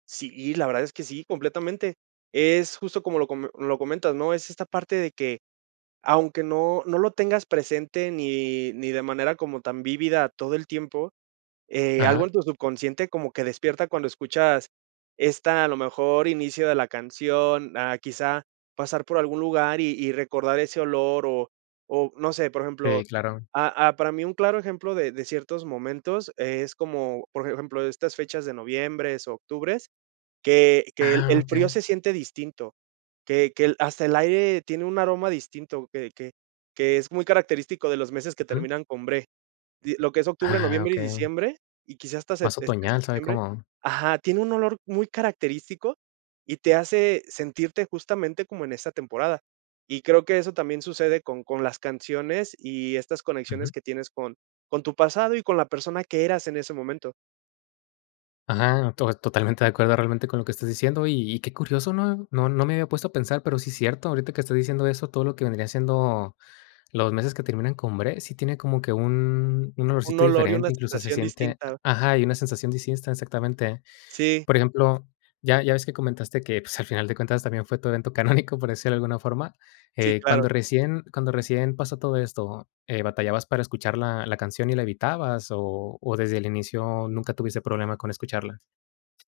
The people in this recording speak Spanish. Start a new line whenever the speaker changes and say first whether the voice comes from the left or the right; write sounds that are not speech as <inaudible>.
right: Sí, la verdad es que sí, completamente. Es justo como lo come lo comentas, ¿no? Es esta parte de que aunque no no lo tengas presente ni ni de manera como tan vívida todo el tiempo, eh, algo
left: Ajá.
right: en tu subconsciente como que despierta cuando escuchas esta, a lo mejor, inicio de la canción, ah, quizá pasar por algún lugar y y recordar ese olor o o, no sé, por
left: Sí,
right: ejemplo,
left: claro.
right: ah, ah, para mí un claro ejemplo de de ciertos momentos es como, por ejemplo, de estas fechas de noviembres, octubres, que que el
left: Ah,
right: el frío
left: okey.
right: se siente distinto, que que el hasta el aire tiene un aroma distinto, que que que es muy característico de los meses que
left: Ujú.
right: terminan con bre. Y lo que es octubre,
left: Ah,
right: noviembre y
left: okey.
right: diciembre, y quizá hasta sep
left: Más
right: este,
left: otoñal, sabe
right: septiembre
left: como
right: ajá, tiene un olor muy característico y te hace sentirte justamente como en esa temporada. Y creo que eso también sucede con con las canciones y estas
left: Ujú.
right: conexiones que tienes con con tu pasado y con la persona que eras en ese momento.
left: Ajá, to totalmente de acuerdo realmente con lo que estás diciendo. Y y qué curioso, ¿no? No no me había puesto a pensar, pero sí cierto, ahorita que estás diciendo eso, todo lo que vendría siendo los meses que terminan con bre, sí tiene como que un un
right: Un
left: olorcito
right: olor y
left: diferente,
right: una
left: incluso se
right: sensación
left: siente
right: distinta.
left: a ajá, y una sensación distinta, exactamente.
right: Sí.
left: Por ejemplo, ya ya ves que comentaste que, pues, al final de cuentas, también fue tu evento <chuckles> canónico, por decirlo de alguna forma.
right: Sí,
left: Eh,
right: claro.
left: cuando recién cuando recién pasó todo esto, eh, ¿batallabas para escuchar la la canción y la evitabas o o desde el inicio nunca tuviste problema con escucharla?